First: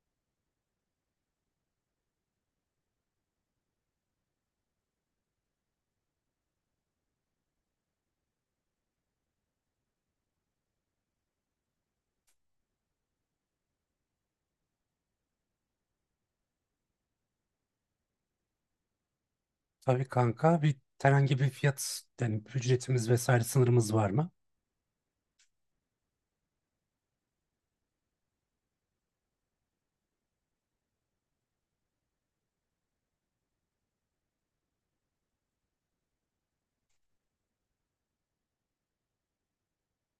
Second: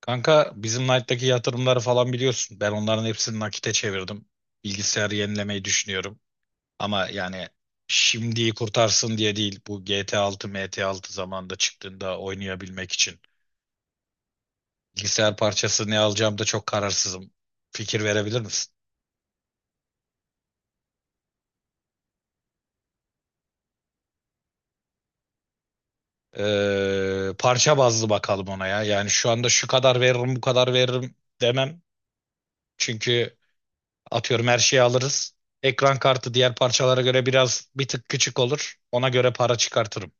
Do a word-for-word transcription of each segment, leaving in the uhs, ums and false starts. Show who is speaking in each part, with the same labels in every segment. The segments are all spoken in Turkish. Speaker 1: Kanka bizim Knight'taki yatırımları falan biliyorsun. Ben onların hepsini nakite çevirdim. Bilgisayarı yenilemeyi düşünüyorum. Ama yani şimdiyi kurtarsın diye değil. Bu G T altı, M T altı zamanında çıktığında oynayabilmek için. Bilgisayar parçası ne alacağım da çok kararsızım. Fikir verebilir misin?
Speaker 2: Tabii kanka bir herhangi bir fiyat yani ücretimiz vesaire sınırımız var mı?
Speaker 1: Ee, parça bazlı bakalım ona ya. Yani şu anda şu kadar veririm, bu kadar veririm demem. Çünkü atıyorum her şeyi alırız. Ekran kartı diğer parçalara göre biraz bir tık küçük olur. Ona göre para çıkartırım.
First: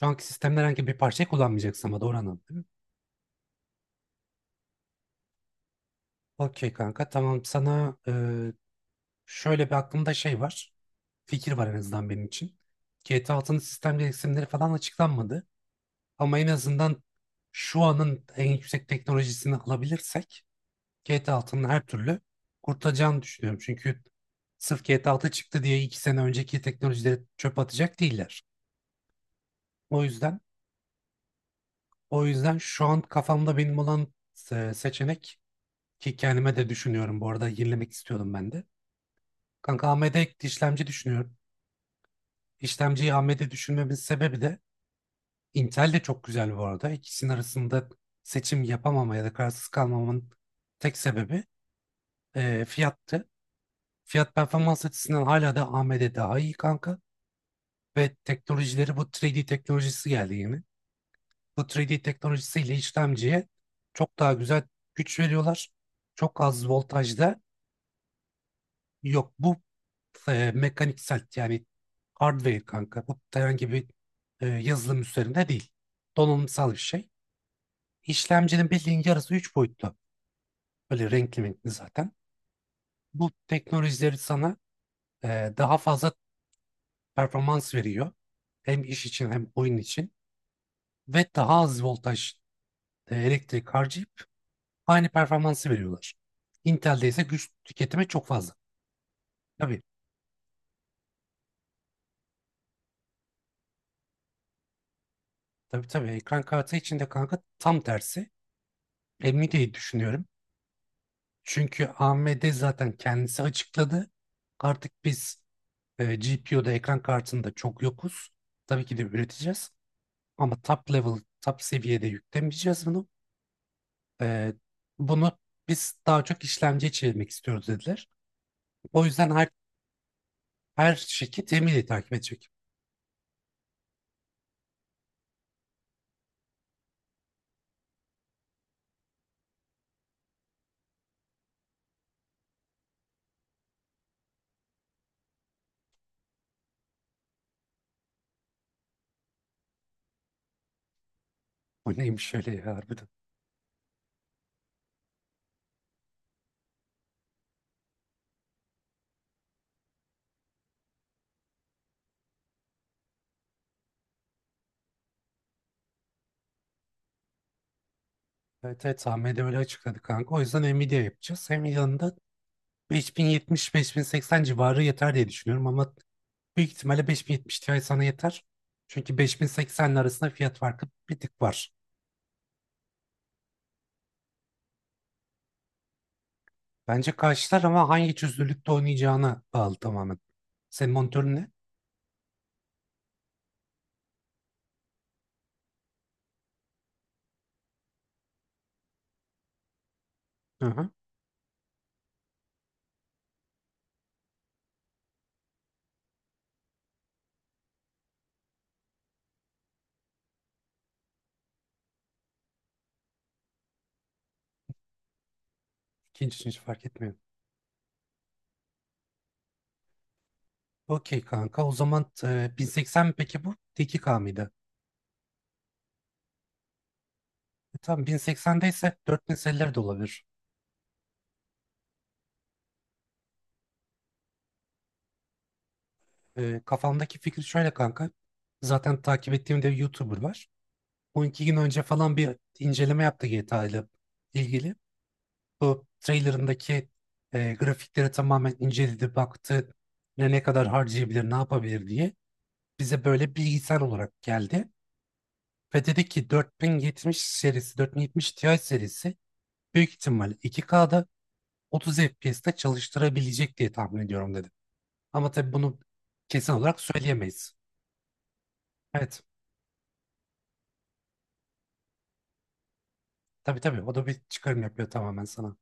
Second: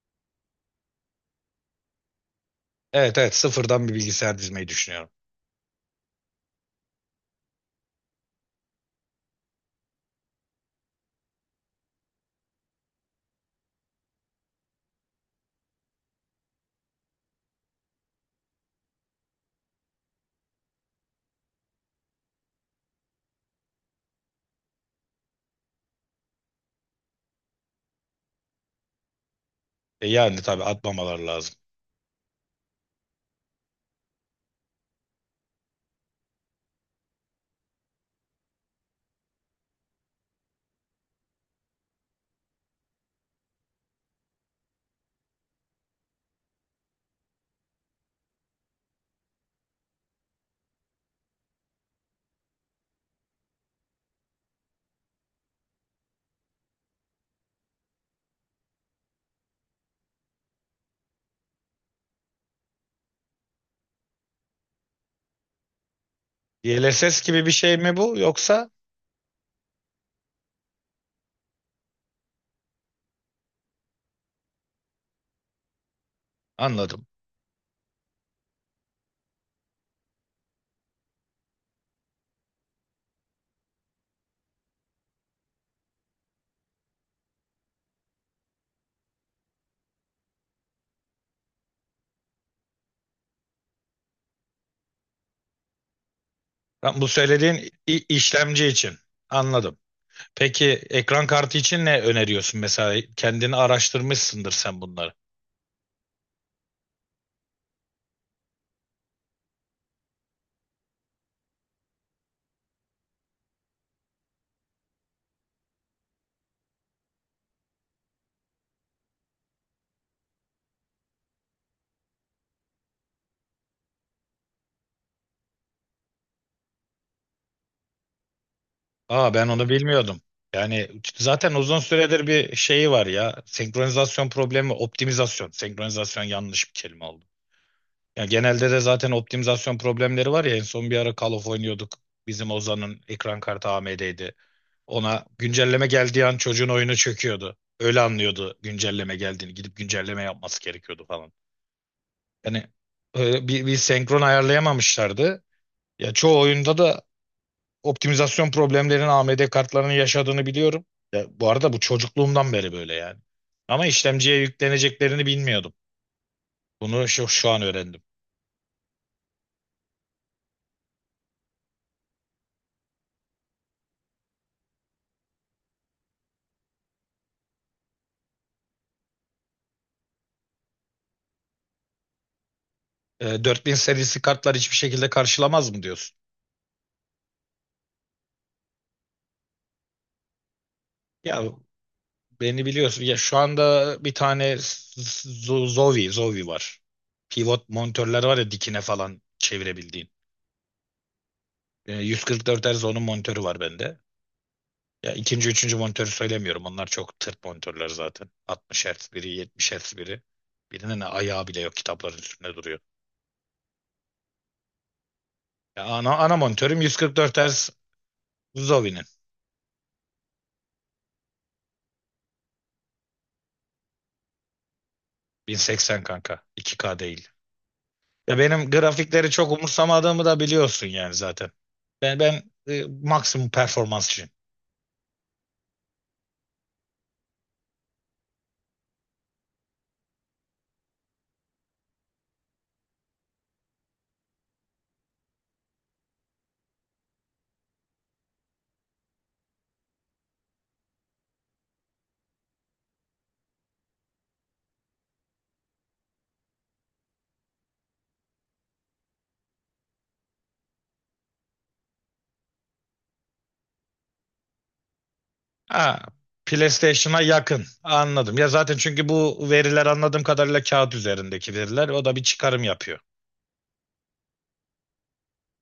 Speaker 2: Şu anki sistemde herhangi bir parçayı kullanmayacaksın ama doğru anladım değil mi?
Speaker 1: Evet, evet, sıfırdan bir bilgisayar dizmeyi düşünüyorum.
Speaker 2: Okey kanka tamam sana e, şöyle bir aklımda şey var. Fikir var en azından benim için. G T A altının sistem gereksinimleri falan açıklanmadı. Ama en azından şu anın en yüksek teknolojisini alabilirsek G T A altının her türlü kurtulacağını düşünüyorum. Çünkü sırf G T A altı çıktı diye iki sene önceki teknolojileri çöp atacak değiller. O
Speaker 1: E,
Speaker 2: yüzden
Speaker 1: yani tabii atmamaları lazım.
Speaker 2: O yüzden şu an kafamda benim olan se- seçenek ki kendime de düşünüyorum bu arada yenilemek istiyordum ben de. Kanka A M D işlemci düşünüyorum. İşlemciyi A M D düşünmemin sebebi de Intel de çok güzel bu arada. İkisinin arasında seçim yapamama ya da kararsız kalmamın tek sebebi e, fiyattı. Fiyat performans açısından hala da A M D daha iyi kanka. Ve teknolojileri bu üç D teknolojisi geldi yeni. bu üç D teknolojisiyle işlemciye çok daha güzel güç veriyorlar. Çok az
Speaker 1: D L S S
Speaker 2: voltajda.
Speaker 1: gibi bir şey mi bu yoksa?
Speaker 2: Yok, bu e, mekaniksel yani hardware kanka. Bu herhangi bir e, yazılım üzerinde değil. Donanımsal bir
Speaker 1: Anladım.
Speaker 2: şey. İşlemcinin bildiğin yarısı üç boyutlu. Böyle renkli renkli zaten. Bu teknolojileri sana e, daha fazla performans veriyor. Hem iş için hem oyun için. Ve daha az voltaj e, elektrik harcayıp aynı performansı veriyorlar.
Speaker 1: Lan
Speaker 2: Intel'de
Speaker 1: bu
Speaker 2: ise güç
Speaker 1: söylediğin i-
Speaker 2: tüketimi çok fazla.
Speaker 1: işlemci için. Anladım.
Speaker 2: Tabii
Speaker 1: Peki ekran kartı için ne öneriyorsun mesela? Kendini araştırmışsındır sen bunları.
Speaker 2: tabii tabii ekran kartı içinde kanka tam tersi. Nvidia'yı düşünüyorum. Çünkü A M D zaten kendisi açıkladı. Artık biz e, G P U'da ekran kartında çok yokuz. Tabii ki de üreteceğiz. Ama top level, top seviyede yüklemeyeceğiz bunu. E, bunu biz daha çok işlemciye çevirmek istiyoruz dediler. O yüzden
Speaker 1: Aa,
Speaker 2: her,
Speaker 1: ben onu bilmiyordum. Yani
Speaker 2: her şirket
Speaker 1: zaten uzun
Speaker 2: Nvidia'yı takip
Speaker 1: süredir
Speaker 2: edecek.
Speaker 1: bir şeyi var ya. Senkronizasyon problemi, optimizasyon. Senkronizasyon yanlış bir kelime oldu. Ya genelde de zaten optimizasyon problemleri var ya, en son bir ara Call of oynuyorduk. Bizim Ozan'ın ekran kartı A M D'ydi. Ona güncelleme geldiği an çocuğun oyunu çöküyordu. Öyle anlıyordu güncelleme geldiğini. Gidip güncelleme yapması gerekiyordu falan.
Speaker 2: O neymiş şöyle
Speaker 1: Yani
Speaker 2: ya harbiden.
Speaker 1: e, bir, bir senkron ayarlayamamışlardı. Ya çoğu oyunda da optimizasyon problemlerinin A M D kartlarının yaşadığını biliyorum. Ya bu arada bu çocukluğumdan beri böyle yani. Ama işlemciye yükleneceklerini bilmiyordum. Bunu şu, şu an öğrendim.
Speaker 2: Evet, evet, Ahmet'e öyle açıkladı kanka. O yüzden Nvidia yapacağız. Nvidia'nın da beş bin yetmiş beş bin seksen civarı yeter diye düşünüyorum ama büyük ihtimalle beş bin yetmiş Ti sana yeter. Çünkü beş bin sekseninin arasında fiyat farkı bir tık var.
Speaker 1: E, dört bin serisi kartlar hiçbir şekilde karşılamaz mı diyorsun?
Speaker 2: Bence karşılar ama hangi çözünürlükte oynayacağına bağlı tamamen. Senin monitörün
Speaker 1: Ya
Speaker 2: ne?
Speaker 1: beni biliyorsun. Ya şu anda bir tane Z- Zowie, Zowie var. Pivot monitörler var ya, dikine falan çevirebildiğin.
Speaker 2: Hı hı.
Speaker 1: E, yüz kırk dört Hz onun monitörü var bende. Ya ikinci, üçüncü monitörü söylemiyorum. Onlar çok tırt monitörler zaten. altmış Hz biri, yetmiş Hz biri. Birinin ayağı bile yok, kitapların üstünde duruyor. Ya ana,
Speaker 2: İkinci,
Speaker 1: ana
Speaker 2: üçüncü
Speaker 1: monitörüm
Speaker 2: fark etmiyor.
Speaker 1: yüz kırk dört Hz Zowie'nin.
Speaker 2: Okey kanka o zaman e, bin seksen mi peki bu? iki K mıydı?
Speaker 1: bin seksen kanka. iki K değil.
Speaker 2: E, tamam
Speaker 1: Ya
Speaker 2: bin seksende
Speaker 1: benim
Speaker 2: ise
Speaker 1: grafikleri çok
Speaker 2: dört bin elliler de olabilir.
Speaker 1: umursamadığımı da biliyorsun yani zaten. Ben ben e, maksimum performansçıyım.
Speaker 2: Ee, kafamdaki fikir şöyle kanka. Zaten takip ettiğim de bir YouTuber var. on iki gün önce falan bir inceleme yaptı G T A ile ilgili. Bu trailerındaki e, grafikleri tamamen inceledi, baktı. Ne ne kadar harcayabilir, ne yapabilir diye. Bize böyle bilgisayar olarak geldi. Ve dedi ki dört bin yetmiş serisi, dört bin yetmiş Ti serisi büyük ihtimalle iki K'da otuz F P S'te çalıştırabilecek diye tahmin ediyorum dedi. Ama tabii bunu
Speaker 1: Ha,
Speaker 2: kesin olarak
Speaker 1: PlayStation'a
Speaker 2: söyleyemeyiz.
Speaker 1: yakın. Anladım. Ya zaten, çünkü
Speaker 2: Evet.
Speaker 1: bu veriler anladığım kadarıyla kağıt üzerindeki veriler. O da bir çıkarım yapıyor.
Speaker 2: Tabii tabii o da bir çıkarım yapıyor tamamen sana.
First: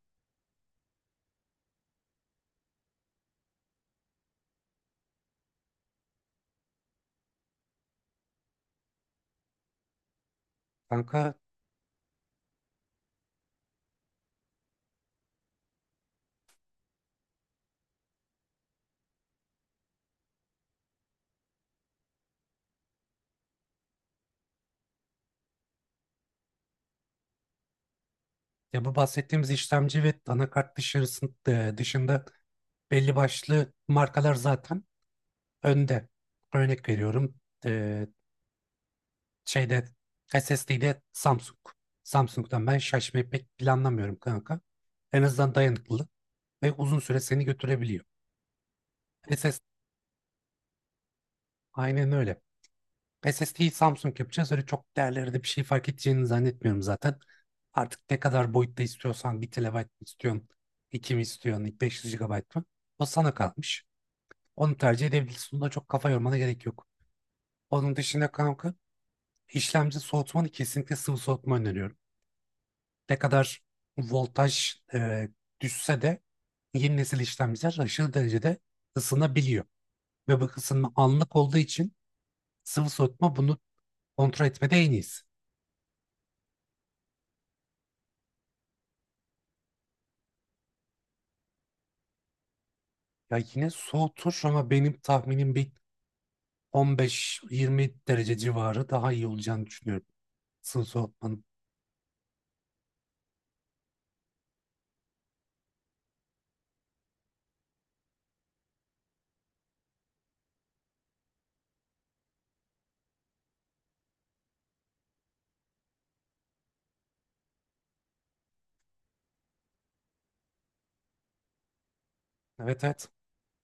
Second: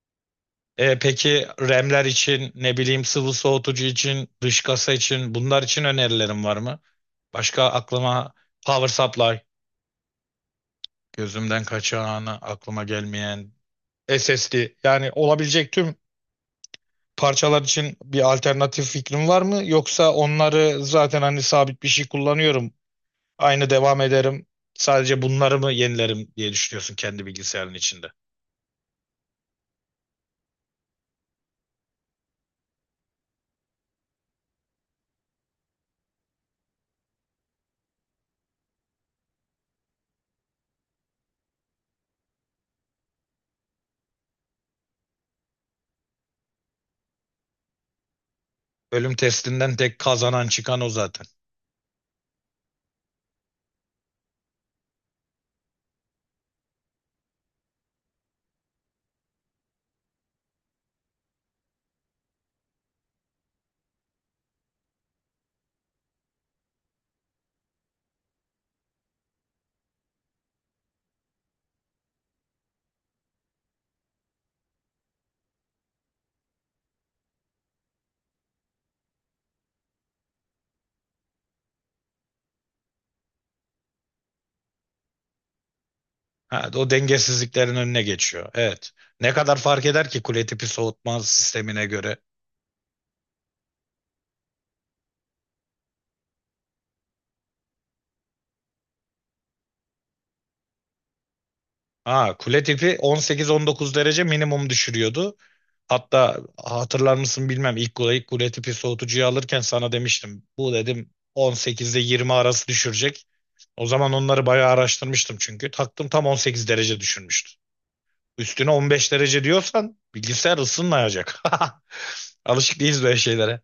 Speaker 1: E, peki R A M'ler için, ne bileyim sıvı soğutucu için, dış kasa için, bunlar için önerilerim var mı? Başka aklıma power supply,
Speaker 2: Kanka
Speaker 1: gözümden kaçanı, aklıma gelmeyen S S D, yani olabilecek tüm parçalar için bir alternatif fikrim var mı? Yoksa onları zaten hani sabit bir şey kullanıyorum. Aynı devam ederim. Sadece bunları mı yenilerim diye düşünüyorsun kendi bilgisayarın içinde.
Speaker 2: ya bu bahsettiğimiz işlemci ve anakart dışarısın, e, dışında belli başlı markalar zaten önde. Örnek veriyorum e, şeyde S S D'de Samsung. Samsung'dan ben şaşmayı pek planlamıyorum kanka. En azından dayanıklı ve uzun süre seni götürebiliyor.
Speaker 1: Bölüm
Speaker 2: SS
Speaker 1: testinden tek kazanan çıkan o zaten.
Speaker 2: aynen öyle. S S D'yi Samsung yapacağız. Öyle çok değerlerde bir şey fark edeceğini zannetmiyorum zaten. Artık ne kadar boyutta istiyorsan bir T B mi istiyorsun, iki mi istiyorsun, beş yüz G B mı? O sana kalmış. Onu tercih edebilirsin. Buna çok kafa yormana gerek yok. Onun dışında kanka işlemci soğutmanı kesinlikle sıvı soğutma öneriyorum. Ne kadar voltaj e, düşse de yeni nesil işlemciler aşırı derecede ısınabiliyor. Ve bu ısınma anlık olduğu için sıvı soğutma bunu kontrol etmede en iyisi.
Speaker 1: Ha, o dengesizliklerin önüne geçiyor. Evet. Ne kadar fark eder ki kule tipi soğutma sistemine göre?
Speaker 2: Ya yine soğutur ama benim tahminim bir on beş yirmi derece civarı daha iyi olacağını düşünüyorum. sıvı soğutmanın.
Speaker 1: Ha, kule tipi on sekiz on dokuz derece minimum düşürüyordu. Hatta hatırlar mısın bilmem, ilk kule, ilk kule tipi soğutucuyu alırken sana demiştim. Bu dedim on sekiz ile yirmi arası düşürecek. O zaman onları bayağı araştırmıştım çünkü. Taktım, tam on sekiz derece düşürmüştü. Üstüne on beş derece diyorsan bilgisayar ısınmayacak. Alışık
Speaker 2: Evet,
Speaker 1: değiliz
Speaker 2: evet.
Speaker 1: böyle şeylere.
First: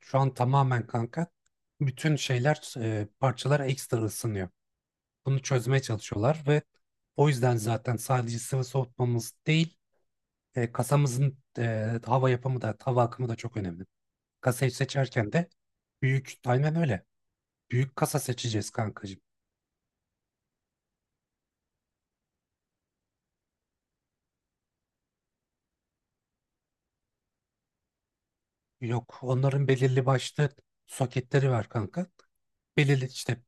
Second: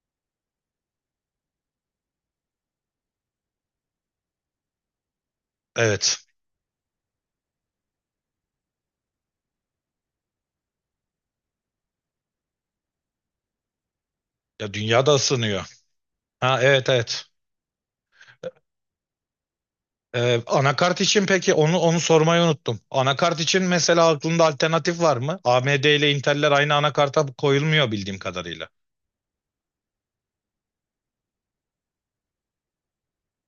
Speaker 2: Şu an tamamen kanka bütün şeyler e, parçalar ekstra ısınıyor. Bunu çözmeye
Speaker 1: Evet.
Speaker 2: çalışıyorlar ve o yüzden zaten sadece sıvı soğutmamız değil e, kasamızın e, hava yapımı da hava akımı da çok önemli. Kasayı
Speaker 1: Ya dünya da
Speaker 2: seçerken de
Speaker 1: ısınıyor.
Speaker 2: büyük,
Speaker 1: Ha,
Speaker 2: aynen
Speaker 1: evet,
Speaker 2: öyle.
Speaker 1: evet.
Speaker 2: Büyük kasa seçeceğiz kankacığım.
Speaker 1: Ee, anakart için peki, onu onu sormayı unuttum. Anakart için mesela aklında alternatif var mı? A M D ile Intel'ler aynı anakarta koyulmuyor bildiğim kadarıyla.
Speaker 2: Yok onların belirli başlı soketleri var kanka. Belirli işte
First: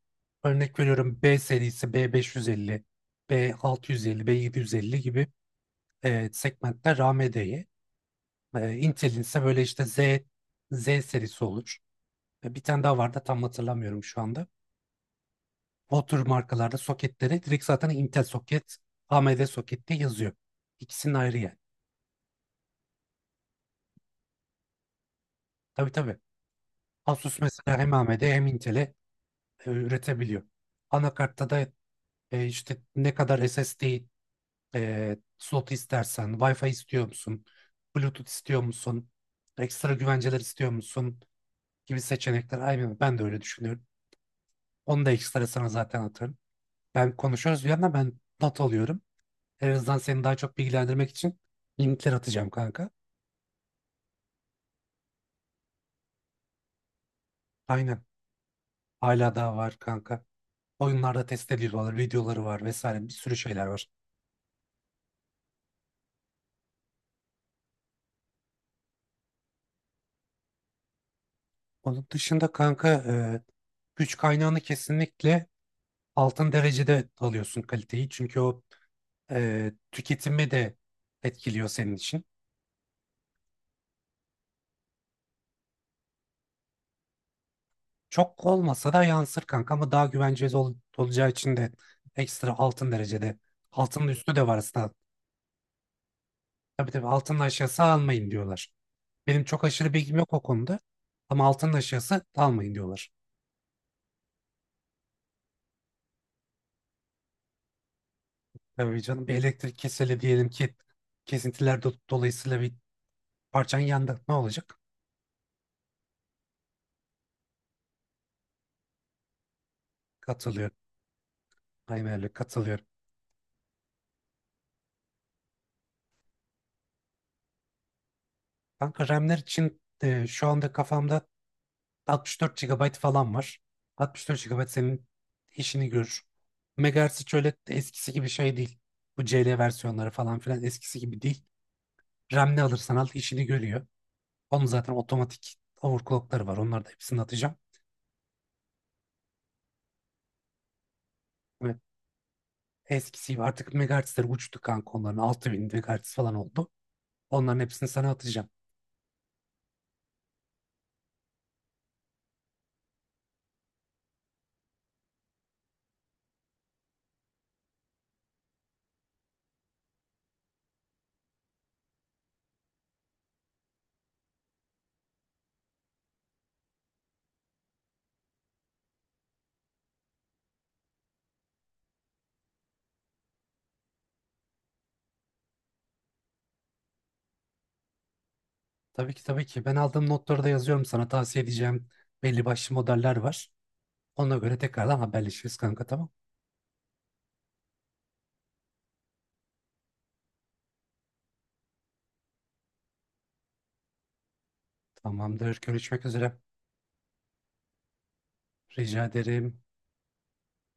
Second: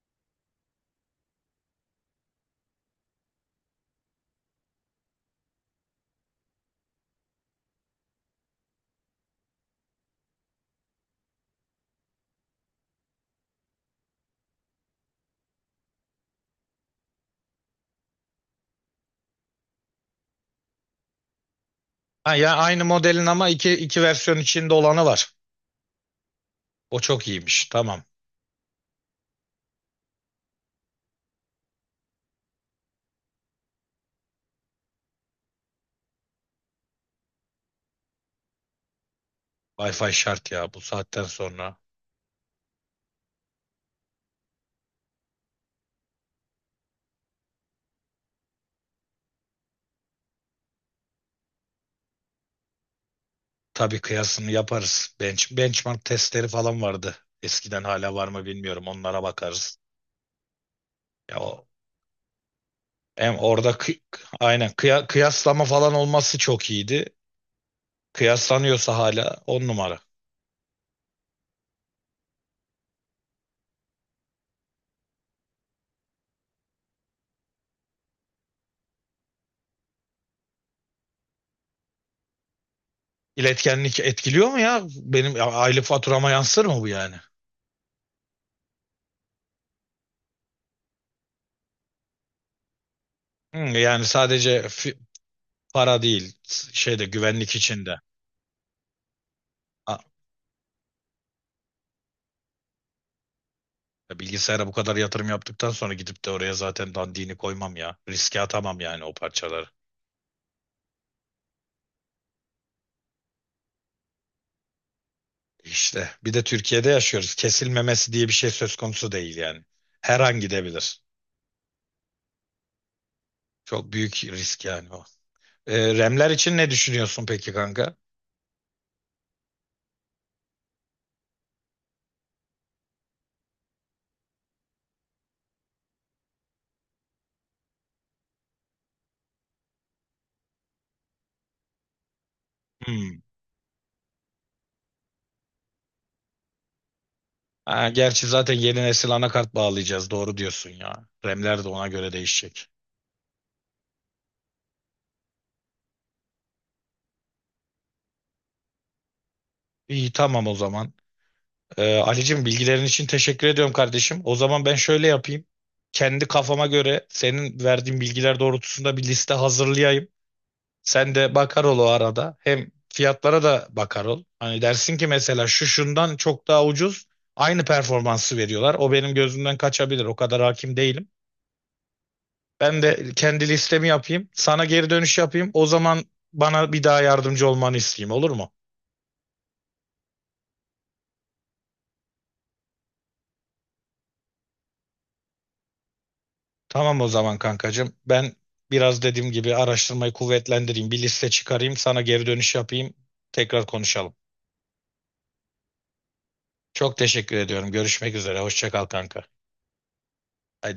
Speaker 2: örnek veriyorum B serisi B beş yüz elli, B altı yüz elli, B yedi yüz elli gibi e, segmentler A M D'ye. E, Intel'in ise böyle işte Z Z serisi olur. E, bir tane daha vardı tam hatırlamıyorum şu anda. O tür markalarda soketleri, direkt zaten Intel soket, A M D soket diye yazıyor. İkisinin ayrı yani.
Speaker 1: Ha ya, aynı modelin ama iki iki versiyon içinde olanı var.
Speaker 2: Tabii tabii.
Speaker 1: O çok
Speaker 2: Asus
Speaker 1: iyiymiş.
Speaker 2: mesela hem
Speaker 1: Tamam.
Speaker 2: A M D hem Intel'e e, üretebiliyor. Anakartta da e, işte ne kadar S S D E, slot istersen, Wi-Fi istiyor musun? Bluetooth istiyor musun? Ekstra
Speaker 1: Wi-Fi
Speaker 2: güvenceler
Speaker 1: şart
Speaker 2: istiyor
Speaker 1: ya bu
Speaker 2: musun?
Speaker 1: saatten sonra.
Speaker 2: Gibi seçenekler. Aynen ben de öyle düşünüyorum. Onu da ekstra sana zaten atarım. Ben konuşuyoruz bir yandan ben not alıyorum. En azından seni daha çok bilgilendirmek için linkler atacağım kanka.
Speaker 1: Tabii, kıyasını yaparız. Bench, benchmark testleri falan vardı. Eskiden,
Speaker 2: Aynen.
Speaker 1: hala var mı bilmiyorum. Onlara
Speaker 2: Hala daha var
Speaker 1: bakarız.
Speaker 2: kanka. Oyunlarda
Speaker 1: Ya
Speaker 2: test
Speaker 1: o,
Speaker 2: ediyorlar, videoları var vesaire bir sürü
Speaker 1: hem
Speaker 2: şeyler
Speaker 1: orada
Speaker 2: var.
Speaker 1: kı- Aynen kıya- kıyaslama falan olması çok iyiydi. Kıyaslanıyorsa hala on numara.
Speaker 2: Onun dışında kanka e, güç kaynağını kesinlikle altın derecede alıyorsun kaliteyi. Çünkü o e, tüketimi de etkiliyor senin için.
Speaker 1: İletkenlik etkiliyor mu ya? Benim aylık faturama yansır mı bu yani?
Speaker 2: Çok olmasa da yansır kanka ama daha güvenceli ol- olacağı için de ekstra altın derecede.
Speaker 1: Hı, yani
Speaker 2: Altının üstü de var
Speaker 1: sadece
Speaker 2: aslında.
Speaker 1: fi- para değil, s-
Speaker 2: Tabii
Speaker 1: şeyde,
Speaker 2: tabii altının
Speaker 1: güvenlik
Speaker 2: aşağısı
Speaker 1: içinde.
Speaker 2: almayın diyorlar. Benim çok aşırı
Speaker 1: Ha,
Speaker 2: bilgim yok o konuda ama altının aşağısı almayın diyorlar.
Speaker 1: bilgisayara bu kadar yatırım yaptıktan sonra gidip de oraya zaten dandini koymam ya. Riske atamam
Speaker 2: Tabii
Speaker 1: yani o
Speaker 2: canım bir
Speaker 1: parçaları.
Speaker 2: elektrik keseli diyelim ki kesintiler do- dolayısıyla bir parçan yandı. Ne olacak?
Speaker 1: İşte bir de Türkiye'de yaşıyoruz. Kesilmemesi diye bir şey söz konusu değil yani. Her an
Speaker 2: Katılıyorum.
Speaker 1: gidebilir.
Speaker 2: Aynen öyle katılıyorum.
Speaker 1: Çok büyük risk yani o. Ee, remler için ne düşünüyorsun peki kanka?
Speaker 2: Kanka RAM'ler için e, şu anda kafamda altmış dört G B falan var. altmış dört G B senin işini görür. Megahertz şöyle eskisi gibi şey değil. Bu C L versiyonları falan filan eskisi gibi değil. RAM ne alırsan al
Speaker 1: Hmm.
Speaker 2: işini görüyor. Onun zaten otomatik overclockları var. Onları da hepsini atacağım.
Speaker 1: Ha, gerçi zaten yeni nesil anakart bağlayacağız. Doğru diyorsun ya. R A M'ler de
Speaker 2: Evet,
Speaker 1: ona göre değişecek.
Speaker 2: eskisi gibi artık megahertzler uçtu kanka onların. altı bin megahertz falan oldu. Onların hepsini sana atacağım.
Speaker 1: İyi, tamam o zaman. Ee, Ali'cim bilgilerin için teşekkür ediyorum kardeşim. O zaman ben şöyle yapayım. Kendi kafama göre senin verdiğin bilgiler doğrultusunda bir liste hazırlayayım. Sen de bakar ol o arada. Hem fiyatlara da bakar ol. Hani dersin ki mesela şu şundan çok daha ucuz. Aynı performansı veriyorlar. O benim gözümden kaçabilir. O kadar hakim değilim. Ben de kendi listemi yapayım. Sana geri dönüş yapayım. O zaman bana bir daha yardımcı olmanı isteyeyim, olur mu?
Speaker 2: Tabii ki tabii ki. Ben aldığım notları da yazıyorum sana. Tavsiye edeceğim belli başlı modeller var. Ona göre tekrardan haberleşiriz kanka tamam.
Speaker 1: Tamam o zaman kankacığım. Ben biraz dediğim gibi araştırmayı kuvvetlendireyim. Bir liste çıkarayım. Sana geri dönüş yapayım. Tekrar konuşalım.
Speaker 2: Tamamdır. Görüşmek üzere.
Speaker 1: Çok teşekkür ediyorum. Görüşmek üzere. Hoşça kal
Speaker 2: Rica
Speaker 1: kanka.
Speaker 2: ederim.
Speaker 1: Haydi